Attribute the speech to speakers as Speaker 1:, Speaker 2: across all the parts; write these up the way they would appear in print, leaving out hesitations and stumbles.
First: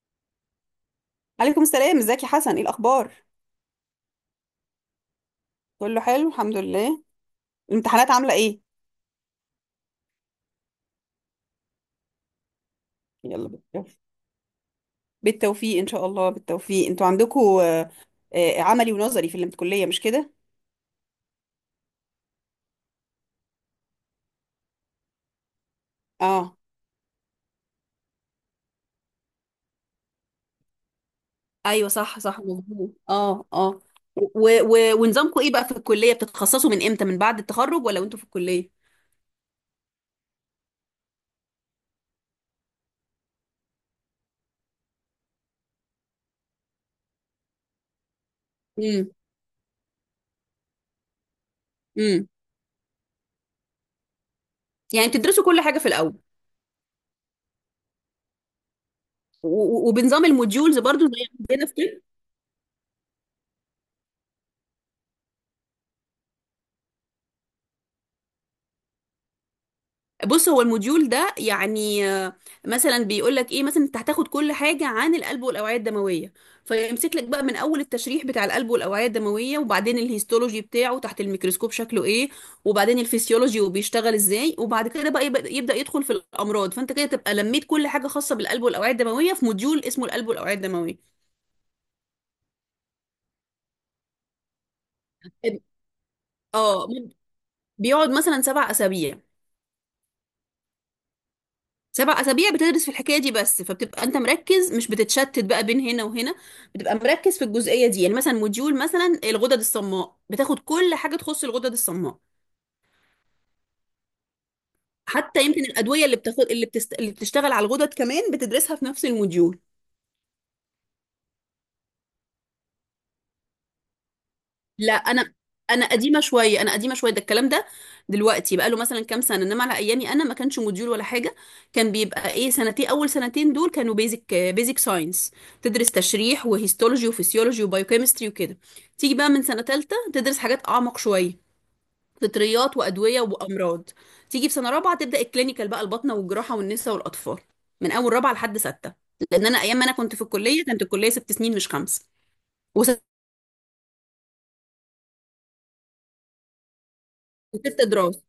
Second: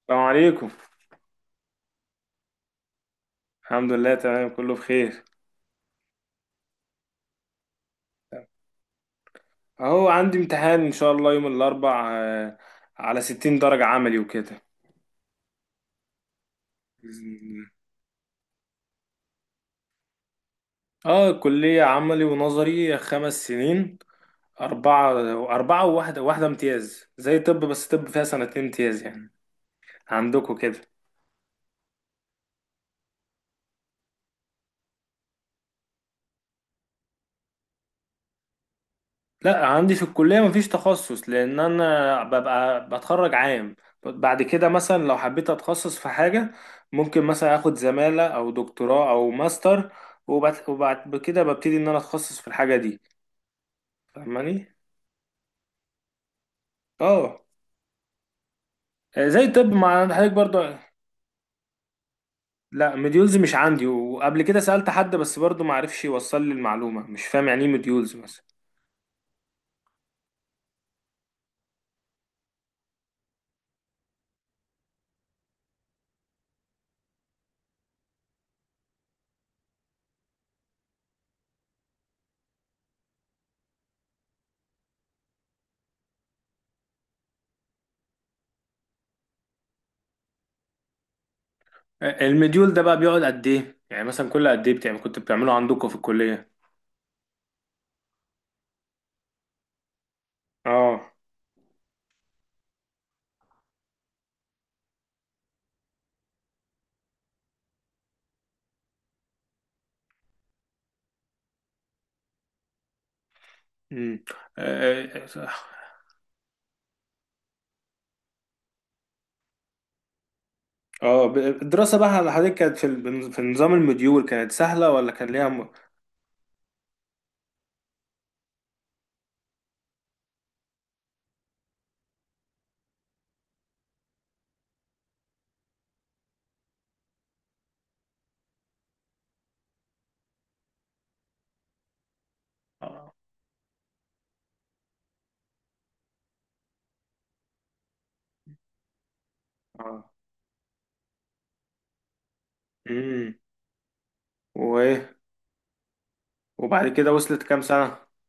Speaker 1: السلام عليكم.
Speaker 2: عليكم السلام، ازيك يا حسن؟ ايه الاخبار؟
Speaker 1: الحمد لله، تمام، كله بخير.
Speaker 2: كله حلو الحمد لله. الامتحانات عامله ايه؟
Speaker 1: اهو عندي امتحان ان شاء الله يوم الاربع، على
Speaker 2: يلا
Speaker 1: 60 درجة
Speaker 2: بالتوفيق.
Speaker 1: عملي وكده.
Speaker 2: بالتوفيق ان شاء الله. بالتوفيق. انتوا عندكم عملي ونظري في الكليه، مش كده؟
Speaker 1: اه، كلية عملي ونظري 5 سنين. أربعة أربعة وواحدة
Speaker 2: اه.
Speaker 1: امتياز زي طب، بس طب فيها سنتين امتياز يعني. عندكم كده؟
Speaker 2: ايوه صح صح مظبوط. اه اه. و و ونظامكم ايه بقى في الكليه؟ بتتخصصوا من امتى؟ من بعد التخرج ولا وانتوا في الكليه؟
Speaker 1: لا، عندي في الكلية مفيش تخصص، لأن أنا ببقى بتخرج عام. بعد كده مثلا لو حبيت أتخصص في حاجة، ممكن مثلا أخد زمالة أو دكتوراه
Speaker 2: امم.
Speaker 1: أو ماستر. وبعد كده ببتدي إن أنا
Speaker 2: امم.
Speaker 1: أتخصص في الحاجة دي. فاهماني؟
Speaker 2: يعني بتدرسوا كل حاجه في الاول.
Speaker 1: اه. زي
Speaker 2: و-
Speaker 1: الطب
Speaker 2: و-
Speaker 1: مع
Speaker 2: وبنظام
Speaker 1: حضرتك برضو.
Speaker 2: الموديولز برضو زي عندنا في طب؟
Speaker 1: لا، مديولز مش عندي، وقبل كده سألت حد بس برضو معرفش يوصل لي المعلومة، مش فاهم يعني إيه مديولز مثلا.
Speaker 2: بص، هو الموديول ده يعني مثلا بيقول لك ايه؟ مثلا انت هتاخد كل حاجه عن القلب والاوعيه الدمويه، فيمسك لك بقى من اول التشريح بتاع القلب والاوعيه الدمويه، وبعدين الهيستولوجي بتاعه تحت الميكروسكوب شكله ايه، وبعدين الفسيولوجي وبيشتغل ازاي، وبعد كده بقى يبدا يدخل في الامراض. فانت كده تبقى لميت كل حاجه خاصه بالقلب والاوعيه الدمويه في موديول اسمه القلب والاوعيه الدمويه.
Speaker 1: المديول ده بقى بيقعد قد إيه؟ يعني مثلا كل قد إيه بتعمل، كنت بتعمله عندكم في الكلية؟
Speaker 2: اه بيقعد مثلا سبع اسابيع.
Speaker 1: اه.
Speaker 2: سبع أسابيع بتدرس في الحكاية دي بس، فبتبقى أنت مركز، مش بتتشتت بقى بين هنا وهنا. بتبقى مركز في الجزئية دي. يعني مثلا موديول مثلا الغدد الصماء بتاخد كل حاجة تخص الغدد الصماء.
Speaker 1: امم. اه.
Speaker 2: حتى يمكن الأدوية اللي بتاخد، اللي بتشتغل على الغدد كمان بتدرسها في نفس الموديول.
Speaker 1: الدراسة بقى على حضرتك كانت في نظام المديول، كانت سهلة
Speaker 2: لا،
Speaker 1: ولا كان
Speaker 2: انا
Speaker 1: ليها؟
Speaker 2: انا قديمه شويه، ده الكلام ده. دلوقتي بقى له مثلا كام سنه، انما على ايامي انا ما كانش موديول ولا حاجه. كان بيبقى ايه، سنتين، اول سنتين دول كانوا بيزك ساينس. تدرس تشريح وهيستولوجي وفسيولوجي وبايوكيمستري وكده. تيجي بقى من سنه ثالثه تدرس حاجات اعمق شويه، فطريات
Speaker 1: اه،
Speaker 2: وادويه وامراض. تيجي في سنه رابعه تبدا الكلينيكال بقى، الباطنه والجراحه والنساء والاطفال، من اول رابعه لحد سته. لان انا ايام ما انا
Speaker 1: اه.
Speaker 2: كنت في الكليه كانت الكليه ست سنين مش خمس. وست.
Speaker 1: امم. وايه؟ وبعد كده وصلت كام سنة؟
Speaker 2: دراسه.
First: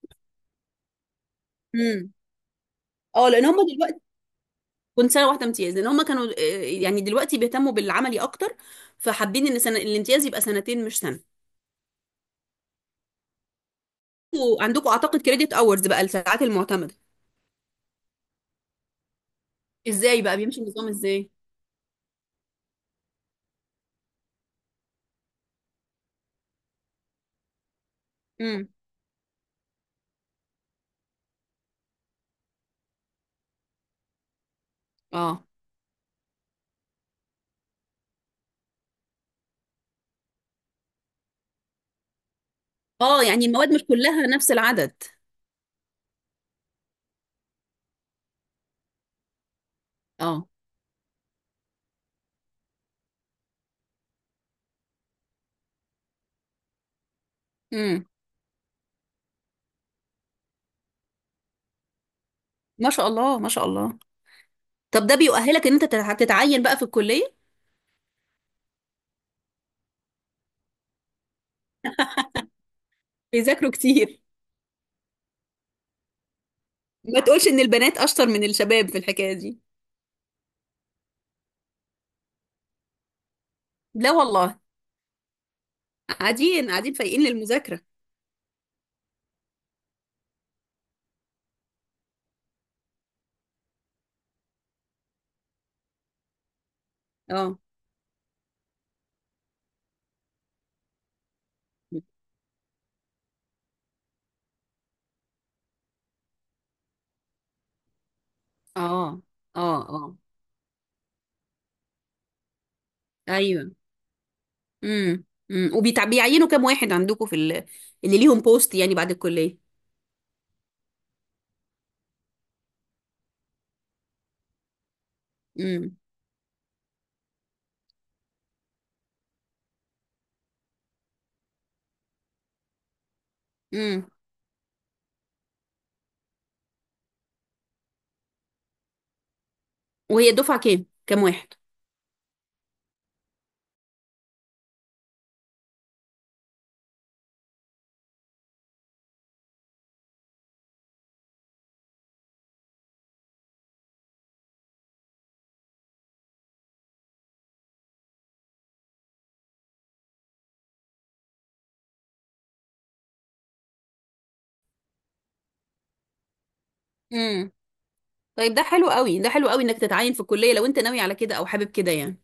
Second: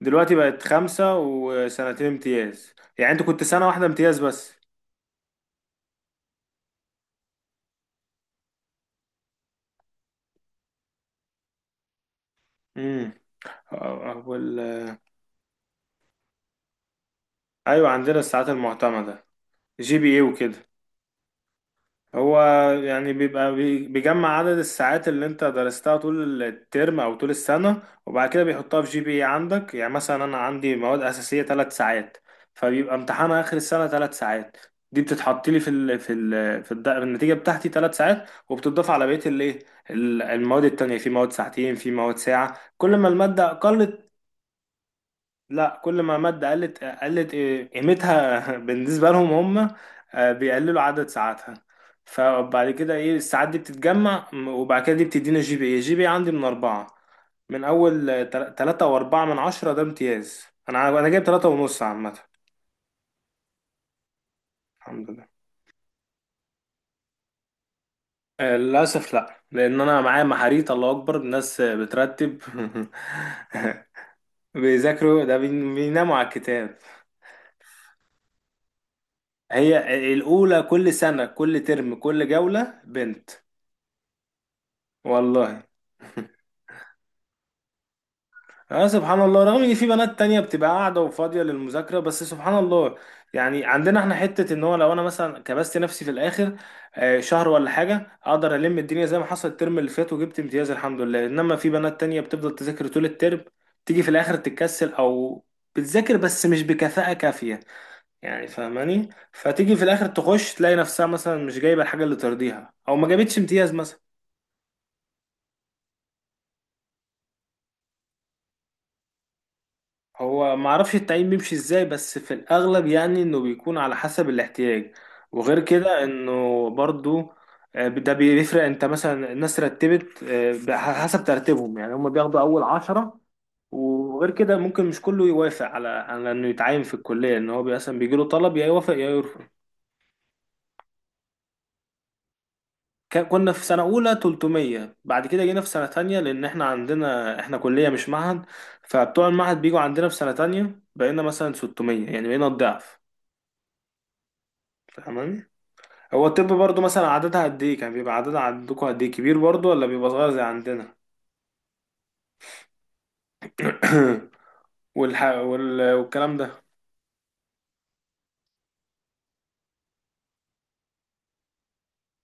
Speaker 1: دلوقتي بقت خمسة وسنتين
Speaker 2: امم.
Speaker 1: امتياز. يعني انت
Speaker 2: اه
Speaker 1: كنت
Speaker 2: لان هم
Speaker 1: سنة واحدة
Speaker 2: دلوقتي،
Speaker 1: امتياز بس.
Speaker 2: كنت سنه واحده امتياز لان هم كانوا يعني دلوقتي بيهتموا بالعملي اكتر، فحابين ان سنة الامتياز يبقى سنتين مش سنه.
Speaker 1: امم. آه، آه، وال...
Speaker 2: وعندكم اعتقد كريدت اورز بقى، الساعات المعتمده.
Speaker 1: ايوه، عندنا الساعات المعتمدة، GPA
Speaker 2: ازاي بقى بيمشي
Speaker 1: وكده.
Speaker 2: النظام ازاي؟
Speaker 1: هو يعني بيبقى بيجمع عدد الساعات اللي انت درستها طول الترم او طول السنة، وبعد كده
Speaker 2: امم.
Speaker 1: بيحطها في GPA عندك. يعني مثلا انا عندي مواد اساسية 3 ساعات، فبيبقى امتحانها اخر السنة 3 ساعات. دي
Speaker 2: اه.
Speaker 1: بتتحط لي في ال في ال في الد- النتيجة بتاعتي 3 ساعات، وبتضاف على بقية الايه. المواد التانية في مواد ساعتين، في مواد ساعة. كل ما
Speaker 2: اه يعني
Speaker 1: المادة
Speaker 2: المواد مش
Speaker 1: قلت.
Speaker 2: كلها نفس العدد.
Speaker 1: لا، كل ما مادة قلت، قلت قيمتها بالنسبة لهم. هم
Speaker 2: اه.
Speaker 1: بيقللوا عدد ساعاتها. فبعد كده ايه، الساعات دي بتتجمع وبعد كده دي بتدينا GPA. جي بي إيه عندي من 4؟ من
Speaker 2: امم.
Speaker 1: أول 3.4 من 10 ده امتياز. أنا جايب 3.5 عامة.
Speaker 2: ما شاء الله ما شاء الله. طب
Speaker 1: الحمد
Speaker 2: ده
Speaker 1: لله.
Speaker 2: بيؤهلك ان انت تتعين بقى في الكليه؟
Speaker 1: للأسف لا، لأن أنا معايا محاريت، الله أكبر، الناس بترتب.
Speaker 2: بيذاكروا كتير.
Speaker 1: بيذاكروا، ده بيناموا على الكتاب.
Speaker 2: ما تقولش ان البنات اشطر من الشباب في الحكايه دي.
Speaker 1: هي الأولى كل سنة، كل ترم، كل جولة بنت.
Speaker 2: لا والله.
Speaker 1: والله.
Speaker 2: قاعدين قاعدين فايقين للمذاكره.
Speaker 1: اه، سبحان الله، رغم ان في بنات تانية بتبقى قاعدة وفاضية للمذاكرة، بس سبحان الله. يعني عندنا احنا حتة، ان هو لو انا مثلا كبست نفسي في الاخر شهر
Speaker 2: اه.
Speaker 1: ولا حاجة، اقدر الم الدنيا زي ما حصل الترم اللي فات وجبت امتياز الحمد لله. انما في بنات تانية بتفضل تذاكر طول الترم، تيجي في الاخر تتكسل او بتذاكر بس مش بكفاءة كافية، يعني فاهماني؟
Speaker 2: اه. اه.
Speaker 1: فتيجي في الاخر
Speaker 2: اه.
Speaker 1: تخش تلاقي نفسها مثلا مش جايبة الحاجة اللي ترضيها، او ما جابتش
Speaker 2: ايوه.
Speaker 1: امتياز مثلا.
Speaker 2: امم. امم. وبيعينوا كام واحد عندكم في ال... اللي ليهم بوست يعني بعد الكلية؟
Speaker 1: هو معرفش التعيين بيمشي ازاي، بس في الاغلب يعني انه بيكون على حسب الاحتياج. وغير
Speaker 2: امم.
Speaker 1: كده انه برضو ده بيفرق، انت مثلا الناس رتبت حسب ترتيبهم. يعني هم بياخدوا اول 10.
Speaker 2: امم.
Speaker 1: وغير كده ممكن مش كله يوافق على انه يتعين في الكليه، ان هو مثلا بيجي له طلب، يا يوافق يا يرفض.
Speaker 2: وهي الدفعة كام؟ كام واحد؟
Speaker 1: كنا في سنه اولى 300، بعد كده جينا في سنه تانية، لان احنا عندنا احنا كليه مش معهد. فبتوع المعهد بيجوا عندنا في سنه تانية، بقينا مثلا 600، يعني بقينا الضعف. فاهماني؟ هو الطب برضو مثلا عددها قد ايه، كان بيبقى عددها عندكم قد ايه، كبير برضو ولا بيبقى صغير زي عندنا؟ والكلام ده.
Speaker 2: امم. طيب ده حلو قوي، ده حلو قوي انك تتعين في الكلية لو انت ناوي على كده او حابب كده يعني.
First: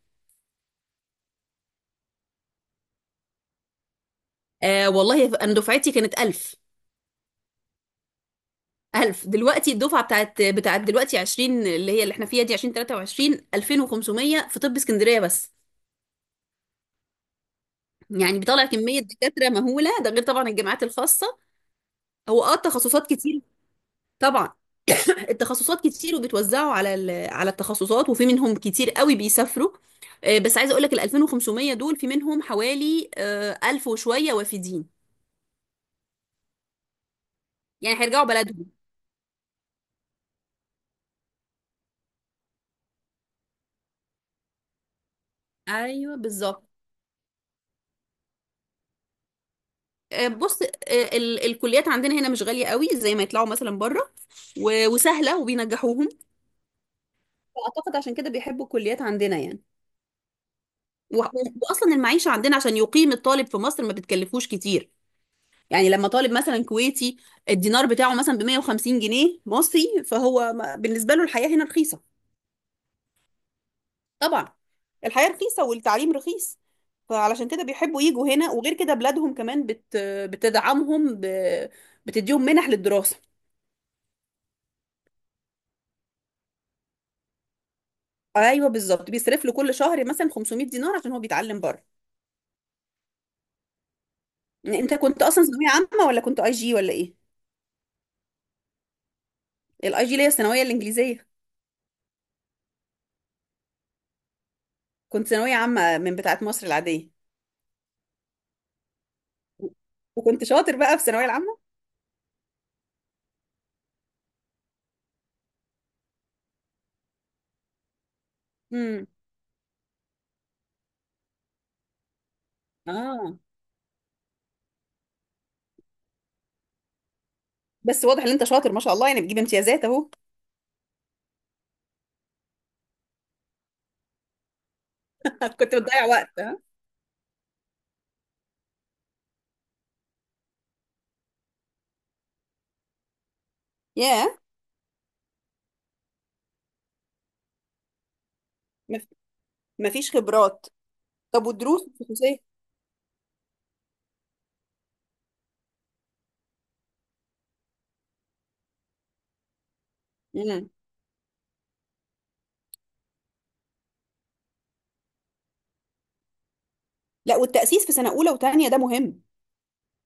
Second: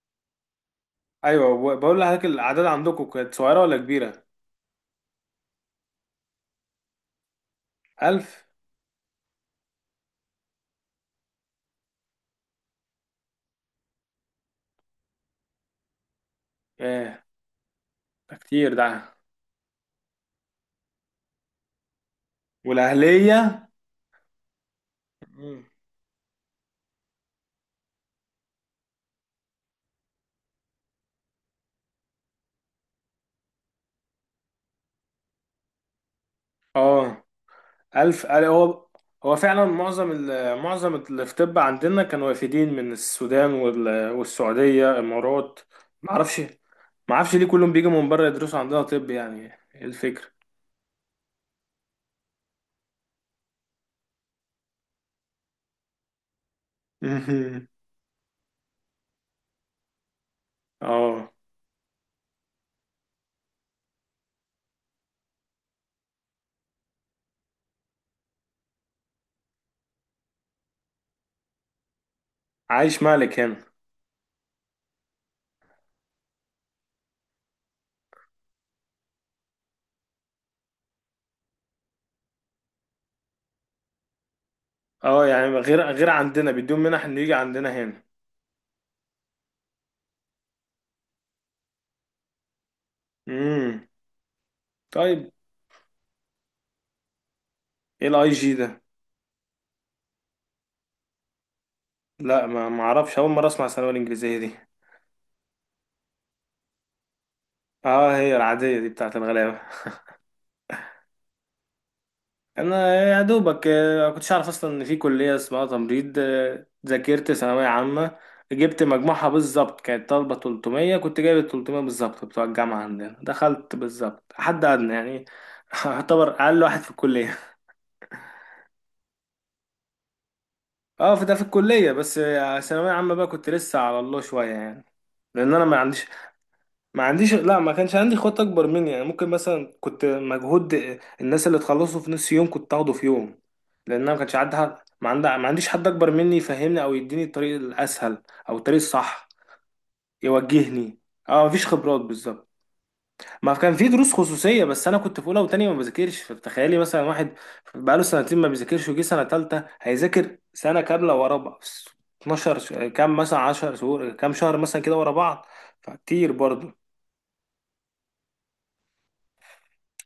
Speaker 1: ايوه، بقول لحضرتك الاعداد عندكم كانت صغيره ولا كبيره؟
Speaker 2: آه والله انا دفعتي كانت 1000.
Speaker 1: 1000!
Speaker 2: 1000. دلوقتي الدفعة بتاعت دلوقتي 20، اللي هي اللي احنا فيها دي، 2023، 2500 في طب اسكندرية بس.
Speaker 1: ايه ده،
Speaker 2: يعني بيطلع
Speaker 1: كتير
Speaker 2: كمية
Speaker 1: ده.
Speaker 2: دكاترة مهولة، ده غير طبعا الجامعات الخاصة. هو اه تخصصات كتير.
Speaker 1: والاهليه.
Speaker 2: طبعا.
Speaker 1: مم.
Speaker 2: التخصصات كتير وبتوزعوا على على التخصصات، وفي منهم كتير قوي بيسافروا. بس عايزه اقول لك ال 2500 دول في منهم حوالي 1000 وشويه وافدين.
Speaker 1: اه.
Speaker 2: يعني هيرجعوا بلدهم.
Speaker 1: هو هو فعلا معظم معظم اللي في طب عندنا كانوا وافدين من السودان والسعوديه، امارات.
Speaker 2: ايوه
Speaker 1: معرفش
Speaker 2: بالظبط.
Speaker 1: معرفش ليه كلهم بيجوا من بره يدرسوا عندنا طب يعني. ايه الفكره؟
Speaker 2: بص. الكليات عندنا هنا مش غاليه قوي زي ما يطلعوا مثلا بره، وسهله، وبينجحوهم. فاعتقد عشان كده بيحبوا الكليات عندنا يعني. و-
Speaker 1: اه.
Speaker 2: واصلا المعيشه عندنا، عشان يقيم الطالب في مصر ما بتكلفوش كتير. يعني لما طالب مثلا كويتي، الدينار بتاعه مثلا ب 150 جنيه مصري، فهو بالنسبة له الحياة هنا رخيصة.
Speaker 1: عايش مالك هنا.
Speaker 2: طبعا. الحياة رخيصة والتعليم رخيص، فعلشان كده بيحبوا يجوا هنا. وغير كده بلادهم كمان بتدعمهم بتديهم منح للدراسة.
Speaker 1: اه، يعني غير عندنا بيدوم منح انه يجي عندنا هنا.
Speaker 2: ايوه بالظبط، بيصرف له كل شهر مثلا 500 دينار عشان هو بيتعلم بره.
Speaker 1: امم.
Speaker 2: يعني انت كنت
Speaker 1: طيب،
Speaker 2: اصلا ثانوية عامة ولا كنت اي جي ولا ايه؟
Speaker 1: ايه IG ده؟
Speaker 2: الاي جي اللي هي الثانوية الانجليزية.
Speaker 1: لا، ما اعرفش، اول مره اسمع الثانويه الانجليزيه دي.
Speaker 2: كنت ثانوية عامة من بتاعة مصر العادية.
Speaker 1: اه، هي العاديه دي بتاعت الغلابه.
Speaker 2: وكنت شاطر بقى في الثانوية العامة.
Speaker 1: انا يا دوبك ما كنتش اعرف اصلا ان في كليه اسمها تمريض. ذاكرت ثانويه عامه، جبت
Speaker 2: امم.
Speaker 1: مجموعها بالظبط. كانت طالبه 300 كنت جايب 300 بالظبط. بتوع الجامعه عندنا
Speaker 2: اه.
Speaker 1: دخلت بالظبط، حد ادنى يعني. اعتبر اقل واحد في الكليه.
Speaker 2: بس واضح ان انت شاطر ما شاء الله، يعني بتجيب امتيازات اهو.
Speaker 1: اه، في ده في الكلية بس. ثانوية عامة بقى كنت لسه على الله شوية يعني. لأن
Speaker 2: كنت
Speaker 1: أنا ما عنديش
Speaker 2: بتضيع وقت ها.
Speaker 1: ما عنديش لا، ما كانش عندي خطة أكبر مني. يعني ممكن مثلا كنت مجهود، الناس اللي تخلصوا في نص يوم كنت أخده في يوم. لأن أنا ما
Speaker 2: ياه.
Speaker 1: كانش عندي حد، ما عنديش حد أكبر مني يفهمني أو يديني الطريق الأسهل، أو الطريق
Speaker 2: مف-
Speaker 1: الصح،
Speaker 2: مفيش خبرات.
Speaker 1: يوجهني. اه،
Speaker 2: طب
Speaker 1: مفيش
Speaker 2: والدروس
Speaker 1: خبرات
Speaker 2: الخصوصيه؟
Speaker 1: بالظبط. ما كان في دروس خصوصية، بس أنا كنت في أولى وتانية ما بذاكرش، فتخيلي مثلا واحد بقاله سنتين ما بيذاكرش وجي سنة تالتة هيذاكر
Speaker 2: امم.
Speaker 1: سنة كاملة ورا بعض. 12 كام، مثلا 10 شهور، كام شهر مثلا كده ورا بعض، فكتير برضه.
Speaker 2: لا، والتأسيس في سنة أولى وتانية ده مهم.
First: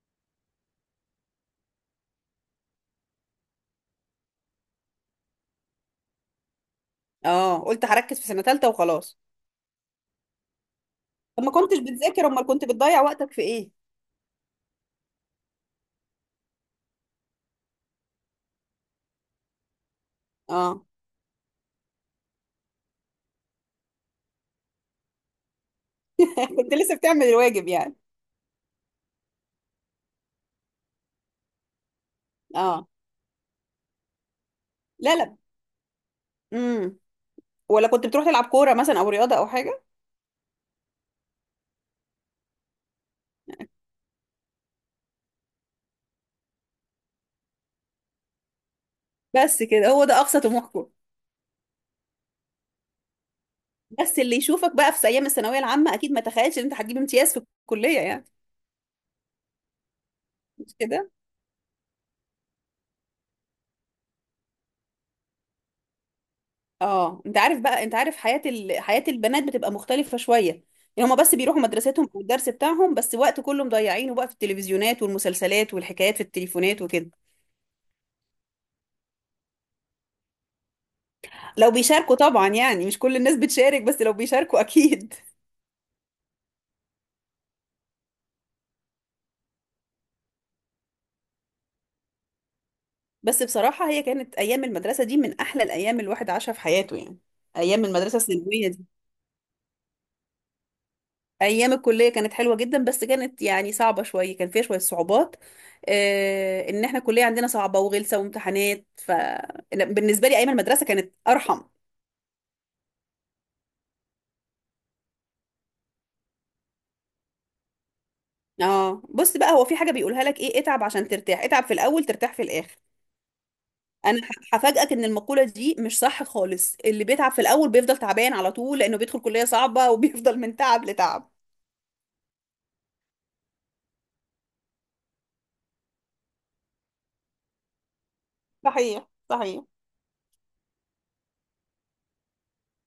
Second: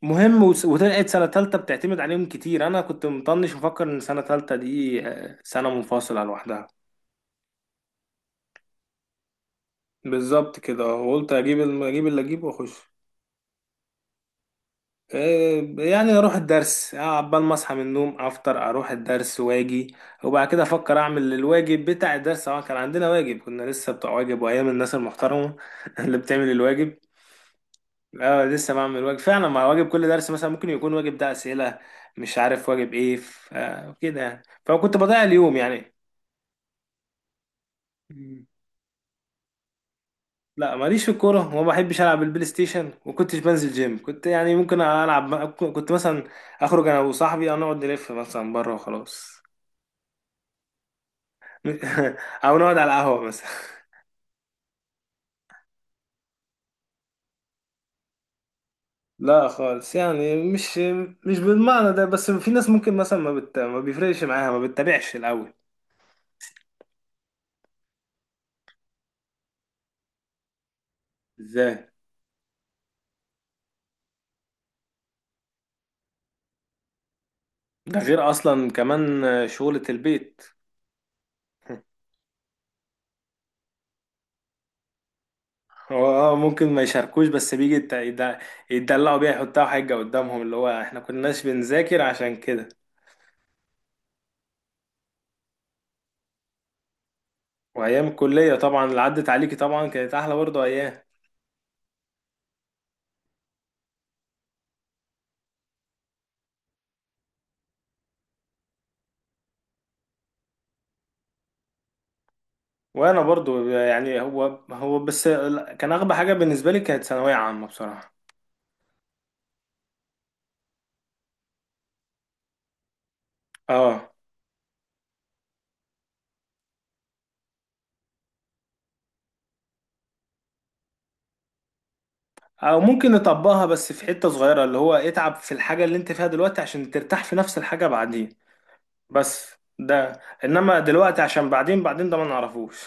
Speaker 1: مهم، وطلعت سنة تالتة بتعتمد عليهم كتير. أنا كنت مطنش، مفكر إن سنة تالتة دي سنة منفصلة لوحدها.
Speaker 2: اه قلت هركز في سنة تالتة وخلاص.
Speaker 1: بالظبط كده، وقلت
Speaker 2: طب ما كنتش
Speaker 1: أجيب اللي
Speaker 2: بتذاكر، امال
Speaker 1: أجيبه
Speaker 2: كنت
Speaker 1: وأخش.
Speaker 2: بتضيع وقتك في ايه؟
Speaker 1: يعني اروح الدرس، عبال ما اصحى من النوم افطر اروح الدرس واجي، وبعد كده
Speaker 2: اه.
Speaker 1: افكر اعمل الواجب بتاع الدرس. اه، كان عندنا واجب، كنا لسه بتوع واجب، وايام الناس المحترمه اللي بتعمل
Speaker 2: كنت لسه
Speaker 1: الواجب.
Speaker 2: بتعمل الواجب يعني.
Speaker 1: اه، لسه بعمل واجب فعلا، مع واجب كل درس مثلا ممكن يكون واجب ده اسئله، مش عارف
Speaker 2: اه.
Speaker 1: واجب ايه، كده يعني، فكنت
Speaker 2: لا
Speaker 1: بضيع
Speaker 2: لا.
Speaker 1: اليوم يعني.
Speaker 2: امم. ولا كنت بتروح
Speaker 1: مم.
Speaker 2: تلعب كورة مثلا، او رياضة، او حاجة؟
Speaker 1: لا، ماليش في الكوره، وما بحبش العب البلاي ستيشن، وكنتش بنزل جيم. كنت يعني ممكن العب، كنت مثلا اخرج انا وصاحبي أو نقعد نلف مثلا بره وخلاص.
Speaker 2: بس كده؟ هو ده اقصى طموحكم؟
Speaker 1: او نقعد على القهوة مثلا.
Speaker 2: بس اللي يشوفك بقى في ايام الثانوية العامة اكيد ما تخيلش ان انت هتجيب امتياز في الكلية يعني،
Speaker 1: لا خالص، يعني
Speaker 2: مش
Speaker 1: مش
Speaker 2: كده؟
Speaker 1: مش بالمعنى ده، بس في ناس ممكن مثلا ما بيفرقش معاها، ما بتتابعش الاول.
Speaker 2: اه انت عارف بقى، انت عارف حياة حياة البنات بتبقى مختلفة شوية. يعني هما بس بيروحوا
Speaker 1: ازاي؟
Speaker 2: مدرستهم او الدرس بتاعهم بس، وقت كله مضيعينه بقى في التلفزيونات والمسلسلات والحكايات في التليفونات وكده.
Speaker 1: ده غير اصلا كمان شغلة البيت.
Speaker 2: لو بيشاركوا طبعا، يعني مش كل الناس بتشارك، بس لو بيشاركوا اكيد.
Speaker 1: هو اه ممكن ما يشاركوش، بس بيجي يتدلعوا بيها، يحطها حجة قدامهم اللي هو احنا كناش بنذاكر عشان كده.
Speaker 2: بس بصراحة، هي كانت ايام المدرسة دي من احلى الايام الواحد عاشها في حياته يعني، ايام
Speaker 1: وايام
Speaker 2: المدرسة
Speaker 1: الكلية
Speaker 2: الثانوية
Speaker 1: طبعا
Speaker 2: دي.
Speaker 1: اللي عدت عليكي طبعا كانت احلى برضه ايام.
Speaker 2: ايام الكليه كانت حلوه جدا، بس كانت يعني صعبه شويه، كان فيها شويه صعوبات. آه ان احنا الكليه عندنا صعبه وغلسه وامتحانات، ف لا، بالنسبه لي ايام المدرسه كانت ارحم.
Speaker 1: وانا برضه، يعني، هو بس كان اغبى حاجة بالنسبة لي كانت ثانوية عامة بصراحة.
Speaker 2: اه بص بقى، هو في حاجه بيقولها لك ايه، اتعب عشان ترتاح، اتعب في الاول ترتاح في الاخر.
Speaker 1: اه،
Speaker 2: انا هفاجئك ان المقوله دي مش صح خالص. اللي بيتعب في الاول بيفضل تعبان على طول، لانه بيدخل كليه صعبه وبيفضل من تعب لتعب.
Speaker 1: او ممكن نطبقها بس في حتة صغيرة، اللي هو اتعب في الحاجة اللي انت فيها دلوقتي عشان ترتاح في نفس الحاجة بعدين،
Speaker 2: صحيح
Speaker 1: بس.
Speaker 2: صحيح.
Speaker 1: ده، انما دلوقتي عشان بعدين، بعدين ده ما نعرفوش.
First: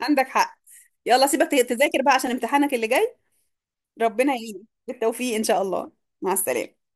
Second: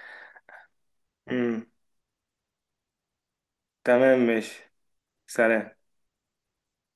Speaker 2: عندك حق. يلا سيبك
Speaker 1: امم.
Speaker 2: تذاكر بقى عشان امتحانك اللي جاي.
Speaker 1: تمام،
Speaker 2: ربنا يعينك.
Speaker 1: ماشي.
Speaker 2: بالتوفيق ان شاء
Speaker 1: سلام.
Speaker 2: الله. مع السلامه.